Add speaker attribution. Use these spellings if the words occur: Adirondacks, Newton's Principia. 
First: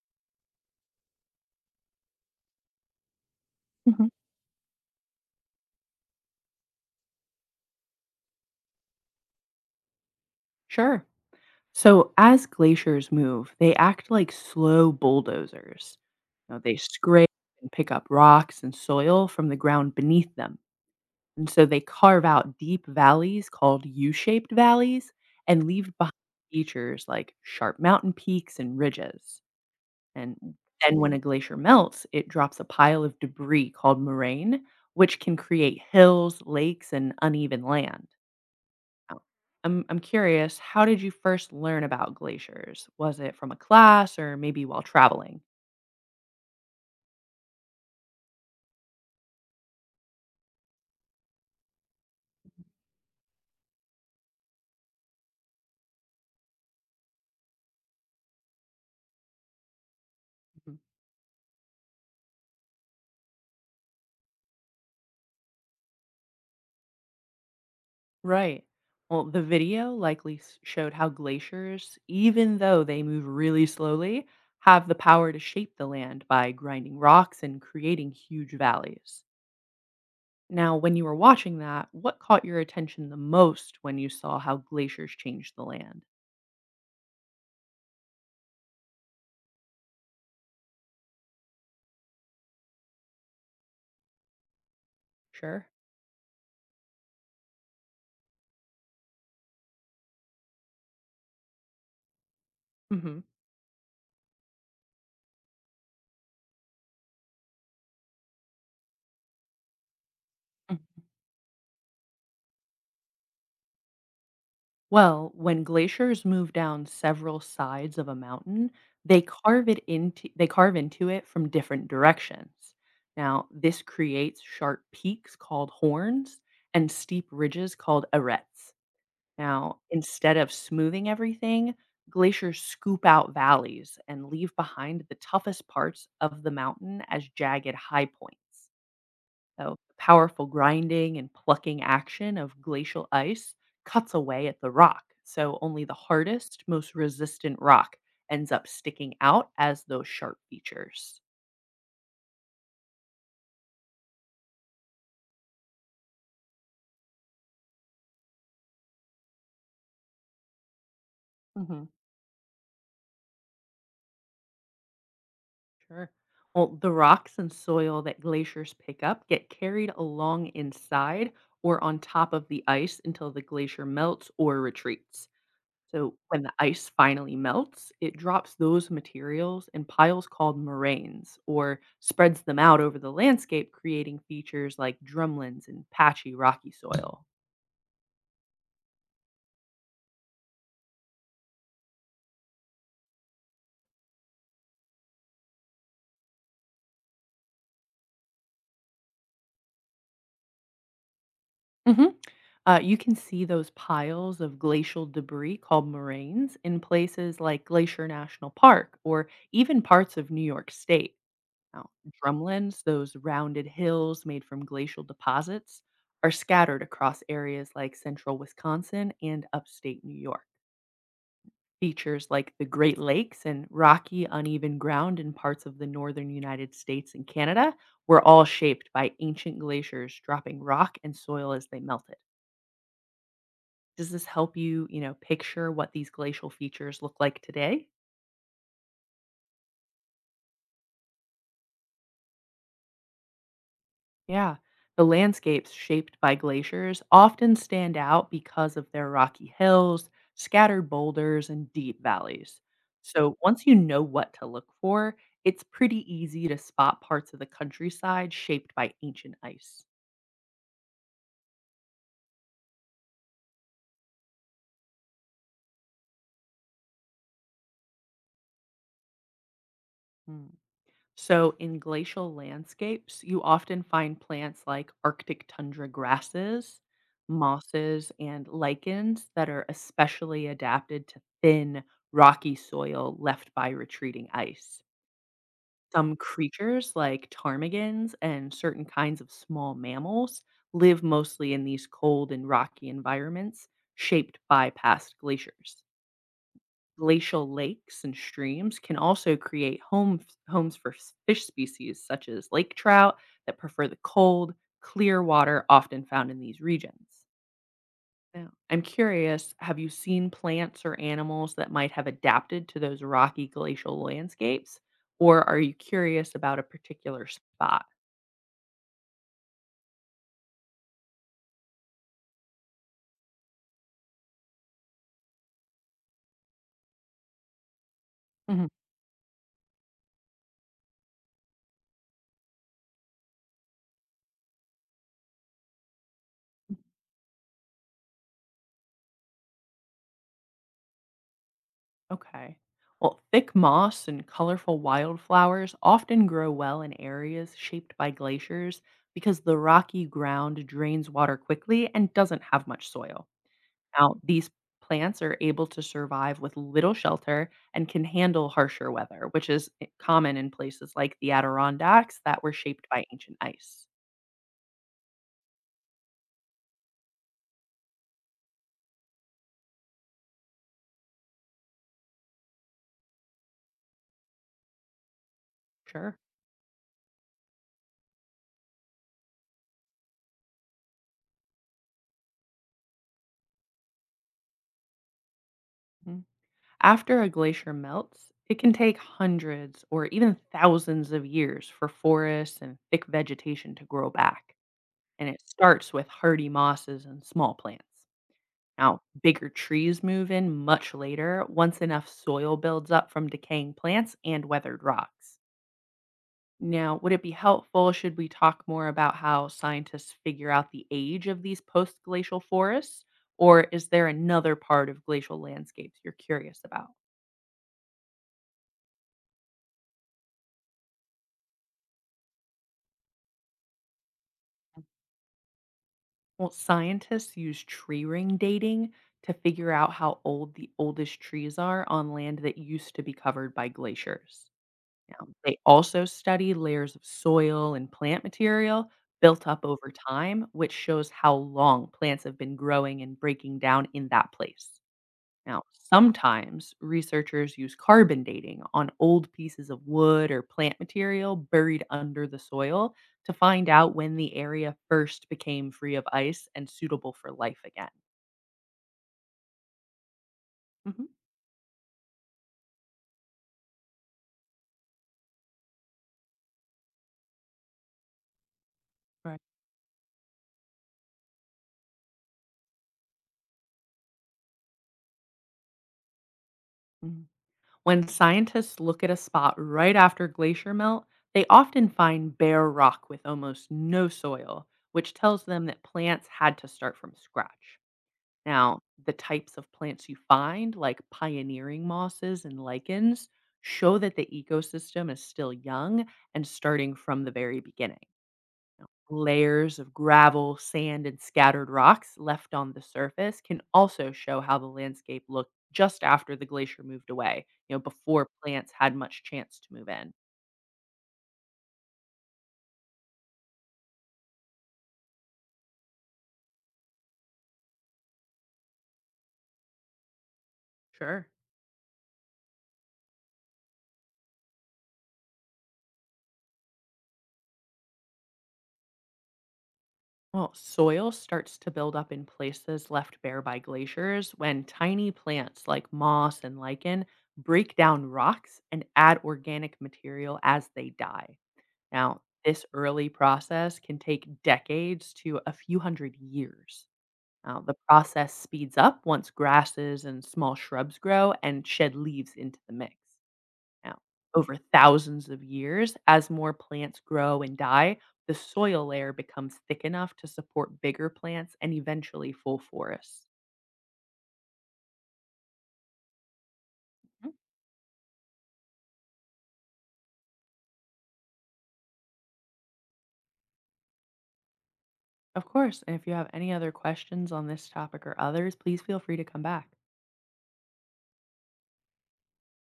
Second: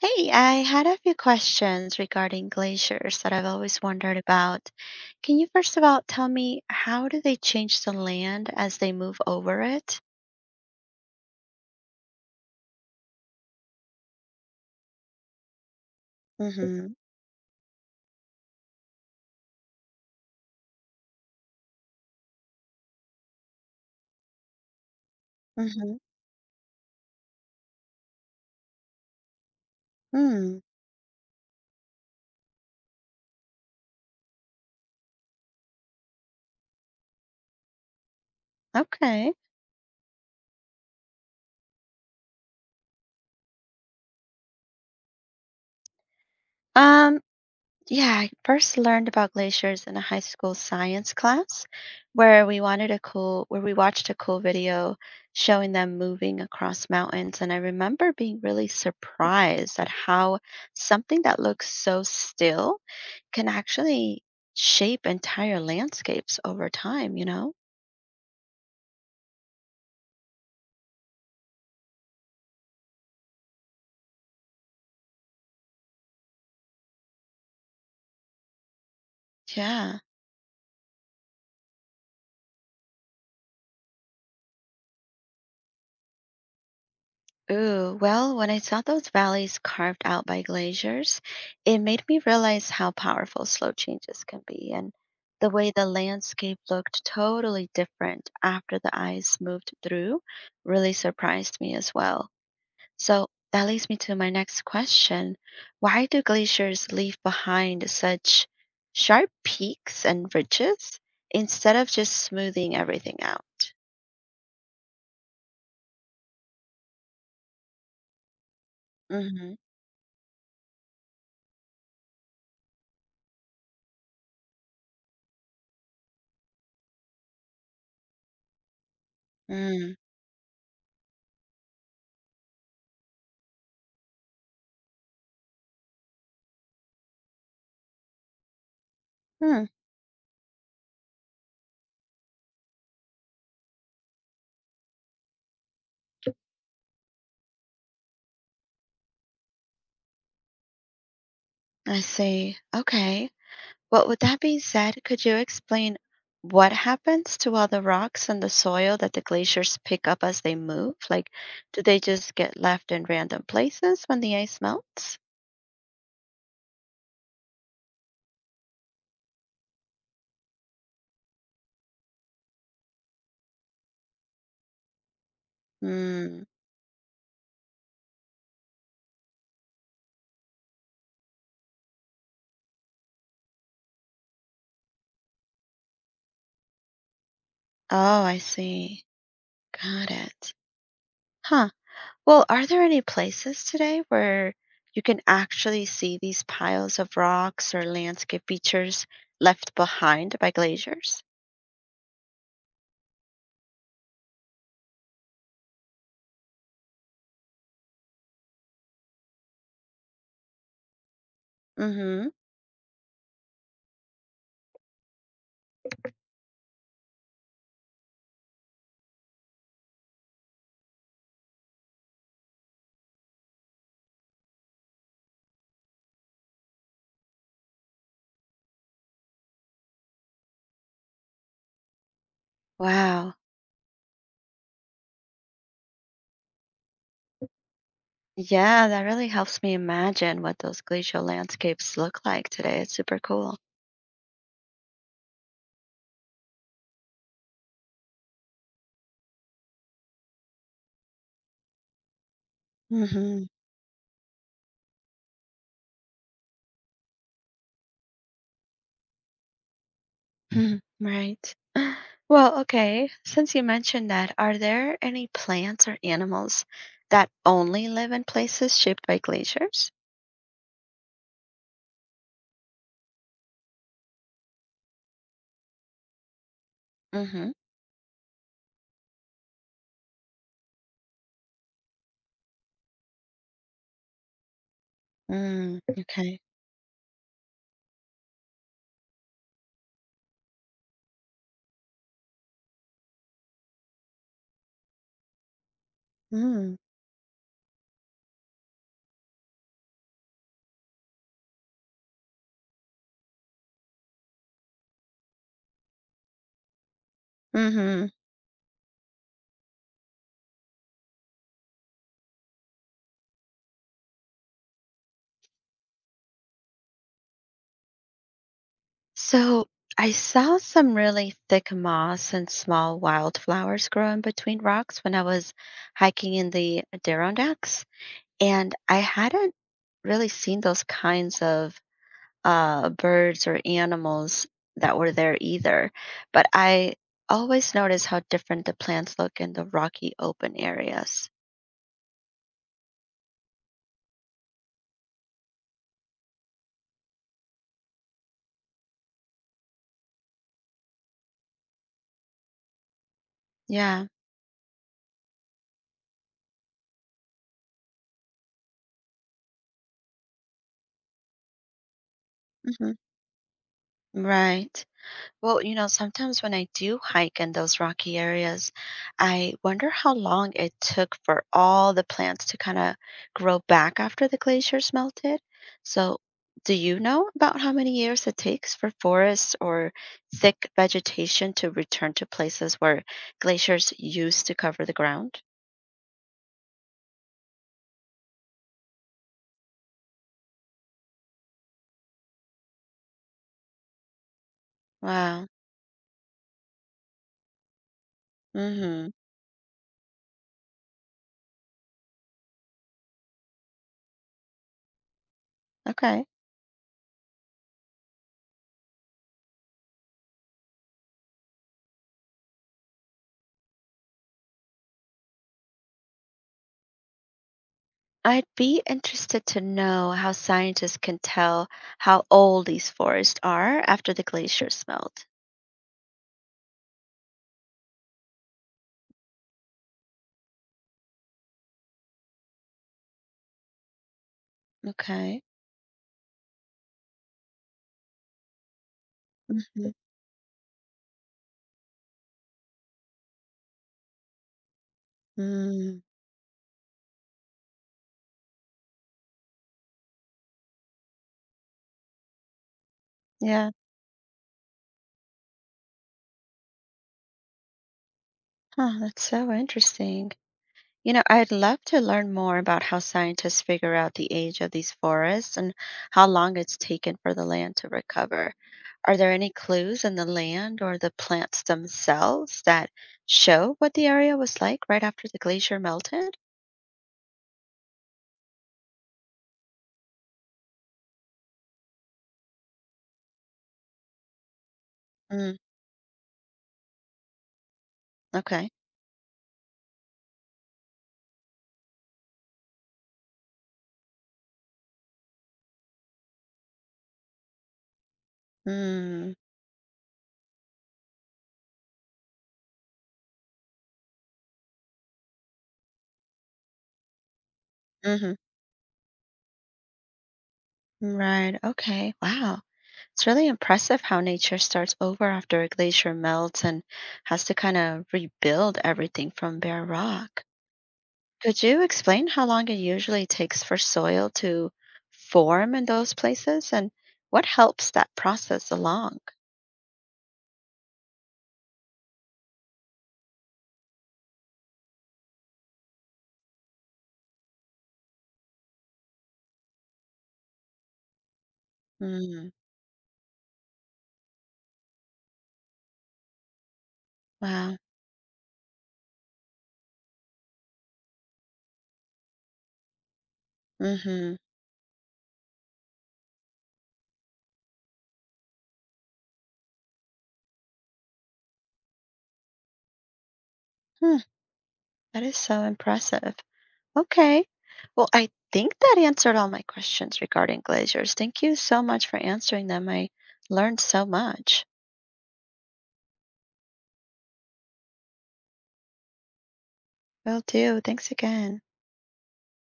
Speaker 1: Hey, I had a few questions regarding glaciers that I've always
Speaker 2: Mhm.
Speaker 1: wondered about. Can you first of all tell me how do they change the land as they move over it?
Speaker 2: Sure. So as glaciers move, they act like slow bulldozers. You know, they
Speaker 1: Mm-hmm.
Speaker 2: scrape and pick up rocks and soil from the ground beneath them. And so they carve out deep valleys called U-shaped valleys and leave
Speaker 1: Mm-hmm.
Speaker 2: behind features like sharp mountain peaks and ridges. And
Speaker 1: Mm.
Speaker 2: then when a glacier melts, it drops a pile of debris called moraine, which can create hills, lakes, and uneven land. Oh,
Speaker 1: Okay.
Speaker 2: I'm curious, how did you first learn about glaciers? Was it from a class or maybe while traveling?
Speaker 1: Um, yeah, I first learned about glaciers in a high school science class where we watched a cool video showing them moving across mountains, and I remember being really surprised at how
Speaker 2: Mhm.
Speaker 1: something that looks so still can actually shape entire landscapes over time, you know?
Speaker 2: Right. Well, the video likely showed how glaciers, even though they move really slowly, have the power to shape the land by grinding rocks and creating huge valleys.
Speaker 1: Yeah.
Speaker 2: Now, when you were watching that, what caught your attention the most when you saw how glaciers change the land?
Speaker 1: Ooh, well, when I saw those valleys carved out by glaciers, it made me realize how powerful slow changes can be and the
Speaker 2: Sure.
Speaker 1: way the landscape looked totally different after the ice moved through really surprised me as well.
Speaker 2: Mhm.
Speaker 1: So that leads me to my next question. Why do glaciers leave behind such sharp peaks and ridges instead of just smoothing everything out?
Speaker 2: Well, when glaciers move down several sides of a mountain,
Speaker 1: Mm-hmm.
Speaker 2: they carve into it from different directions. Now, this creates sharp peaks called horns and steep ridges called arêtes. Now,
Speaker 1: Mm.
Speaker 2: instead of smoothing everything, glaciers scoop out valleys and leave behind the toughest parts of the mountain as jagged high points.
Speaker 1: Hmm.
Speaker 2: So, the powerful grinding and plucking action of glacial ice cuts away at the rock. So, only the hardest, most resistant rock ends up sticking out as those sharp features.
Speaker 1: I see. Okay. Well, with that being said, could you explain what happens to all the rocks and the soil that the glaciers pick up as they move? Like, do
Speaker 2: hmm
Speaker 1: they just get left in random places when the ice melts?
Speaker 2: Sure. Well, the rocks and soil that glaciers pick up get carried along inside or on top of the ice until the glacier melts or retreats. So
Speaker 1: Hmm.
Speaker 2: when the ice finally melts, it drops those materials in piles called moraines or spreads them out over the landscape, creating features like drumlins and patchy rocky soil.
Speaker 1: Oh, I see. Got it. Huh. Well, are there any places today where you can actually see these piles of rocks or landscape features left behind by glaciers?
Speaker 2: Mhm. You can see those piles of glacial debris called moraines in places like Glacier National Park or even parts of New York State. Now,
Speaker 1: Mm-hmm.
Speaker 2: drumlins, those rounded hills made from glacial deposits, are scattered across areas like central Wisconsin and upstate New York. Features like the Great Lakes and rocky, uneven ground in parts of the northern United States and Canada were all shaped by ancient glaciers dropping rock and soil as they melted.
Speaker 1: Wow.
Speaker 2: Does this help you, picture what these glacial features look like today?
Speaker 1: Yeah, that really helps me imagine what those glacial landscapes look like today. It's super cool.
Speaker 2: Yeah. The landscapes shaped by glaciers often stand out because of their rocky hills, scattered boulders, and deep valleys. So
Speaker 1: Mm-hmm.
Speaker 2: once you know what to look for, it's pretty easy to spot parts of the countryside shaped by ancient ice.
Speaker 1: Right. Well, okay. Since you mentioned that, are there any plants or animals that only live in places shaped by glaciers?
Speaker 2: Hmm. So, in glacial landscapes, you often find plants like Arctic tundra grasses,
Speaker 1: Mm-hmm.
Speaker 2: mosses, and lichens that are especially adapted to thin, rocky soil left by retreating ice.
Speaker 1: Mm,
Speaker 2: Some
Speaker 1: okay.
Speaker 2: creatures, like ptarmigans and certain kinds of small mammals, live mostly in these cold and rocky environments shaped by past glaciers
Speaker 1: Mm.
Speaker 2: glacial lakes and streams can also homes for fish species such as lake trout that prefer the cold, clear water often found in these regions.
Speaker 1: Mm-hmm.
Speaker 2: Now, I'm curious have you seen plants or animals that might have adapted to those rocky glacial landscapes? Or are you curious about a particular spot?
Speaker 1: So I saw some really thick moss and small wildflowers growing between rocks when I was hiking in the Adirondacks. And I hadn't really seen those kinds of birds or animals that were there either. But I always notice how different the plants look in the rocky open areas.
Speaker 2: Okay. Well, thick moss and colorful wildflowers often grow well in areas shaped by glaciers because the rocky ground drains water quickly and doesn't have much soil.
Speaker 1: Yeah.
Speaker 2: Now, these plants are able to survive with little shelter and can handle harsher weather, which is common in places like the Adirondacks that were shaped
Speaker 1: Hmm.
Speaker 2: by ancient ice.
Speaker 1: Right. Well, you know, sometimes when I do hike in those rocky areas, I wonder how long it took for all the plants to kind of grow back after the glaciers melted.
Speaker 2: Sure.
Speaker 1: So, do you know about how many years it takes for forests or thick vegetation to return to places where glaciers used to cover the ground?
Speaker 2: Hmm. After a glacier melts, it can take hundreds or even thousands of years for forests and thick vegetation to grow back. And it
Speaker 1: Wow.
Speaker 2: starts with hardy mosses and small plants. Now,
Speaker 1: Mm-hmm.
Speaker 2: bigger trees move in much later once enough soil builds up from decaying plants and weathered rocks.
Speaker 1: Okay.
Speaker 2: Now, would it be helpful should we talk more about how scientists figure out the age of these post glacial forests? Or is there another part of glacial landscapes you're curious about?
Speaker 1: I'd be interested to know how scientists can tell how old these forests are after the glaciers melt.
Speaker 2: Well, scientists use tree ring dating to figure out how old the oldest trees are on land that used to be covered by glaciers. Now,
Speaker 1: Okay.
Speaker 2: they also study layers of soil and plant material built up
Speaker 1: Hmm.
Speaker 2: over time, which shows how long plants have been growing and breaking down in that place. Now,
Speaker 1: Mm,
Speaker 2: sometimes researchers use carbon dating on old pieces of wood or plant material buried under the soil to find
Speaker 1: yeah.
Speaker 2: out when the area first became free of ice and suitable for life again.
Speaker 1: Huh, that's so interesting.
Speaker 2: hmm
Speaker 1: You know, I'd love to learn more about how scientists figure out the age of these forests and how long it's taken for the land to recover. Are there
Speaker 2: Right.
Speaker 1: any clues in the land or the plants themselves that show what the area was like right after the glacier melted?
Speaker 2: Mhm. When scientists look at a spot right after glacier melt, they often find bare rock with almost no soil, which tells
Speaker 1: Mm,
Speaker 2: them that plants had to start from scratch.
Speaker 1: okay.
Speaker 2: Now, the types of plants you find, like pioneering mosses and lichens, show that the ecosystem is still young and starting from the very beginning. Now,
Speaker 1: Mm,
Speaker 2: layers of gravel, sand, and scattered rocks left on the surface can also show how the landscape looked just after the glacier moved away, you know, before
Speaker 1: mm-hmm.
Speaker 2: plants had much chance to move in.
Speaker 1: Right. Okay. Wow. It's really impressive how nature starts over after a glacier melts and has to kind of rebuild everything from bare rock.
Speaker 2: Sure.
Speaker 1: Could you explain how long it usually takes for soil to form in those places and what helps that process along?
Speaker 2: Well, soil starts to build up in places left bare by glaciers when tiny plants like moss and lichen break down rocks and add organic material as they die. Now,
Speaker 1: Mm,
Speaker 2: this early process can take decades to a few hundred years. Now, the
Speaker 1: wow.
Speaker 2: process speeds up once grasses and small shrubs grow and shed leaves into the mix. Now,
Speaker 1: Mm-hmm.
Speaker 2: over thousands of years, as more plants grow and die, the soil layer becomes thick enough to support bigger plants and eventually full forests.
Speaker 1: Hmm, that is so impressive.
Speaker 2: Mhm.
Speaker 1: Okay. Well, I think that answered all my questions regarding glaciers. Thank you so much for answering them. I learned so much.
Speaker 2: Of course, and if you have any other questions on this topic or others, please feel free to come back.
Speaker 1: Will do. Thanks again.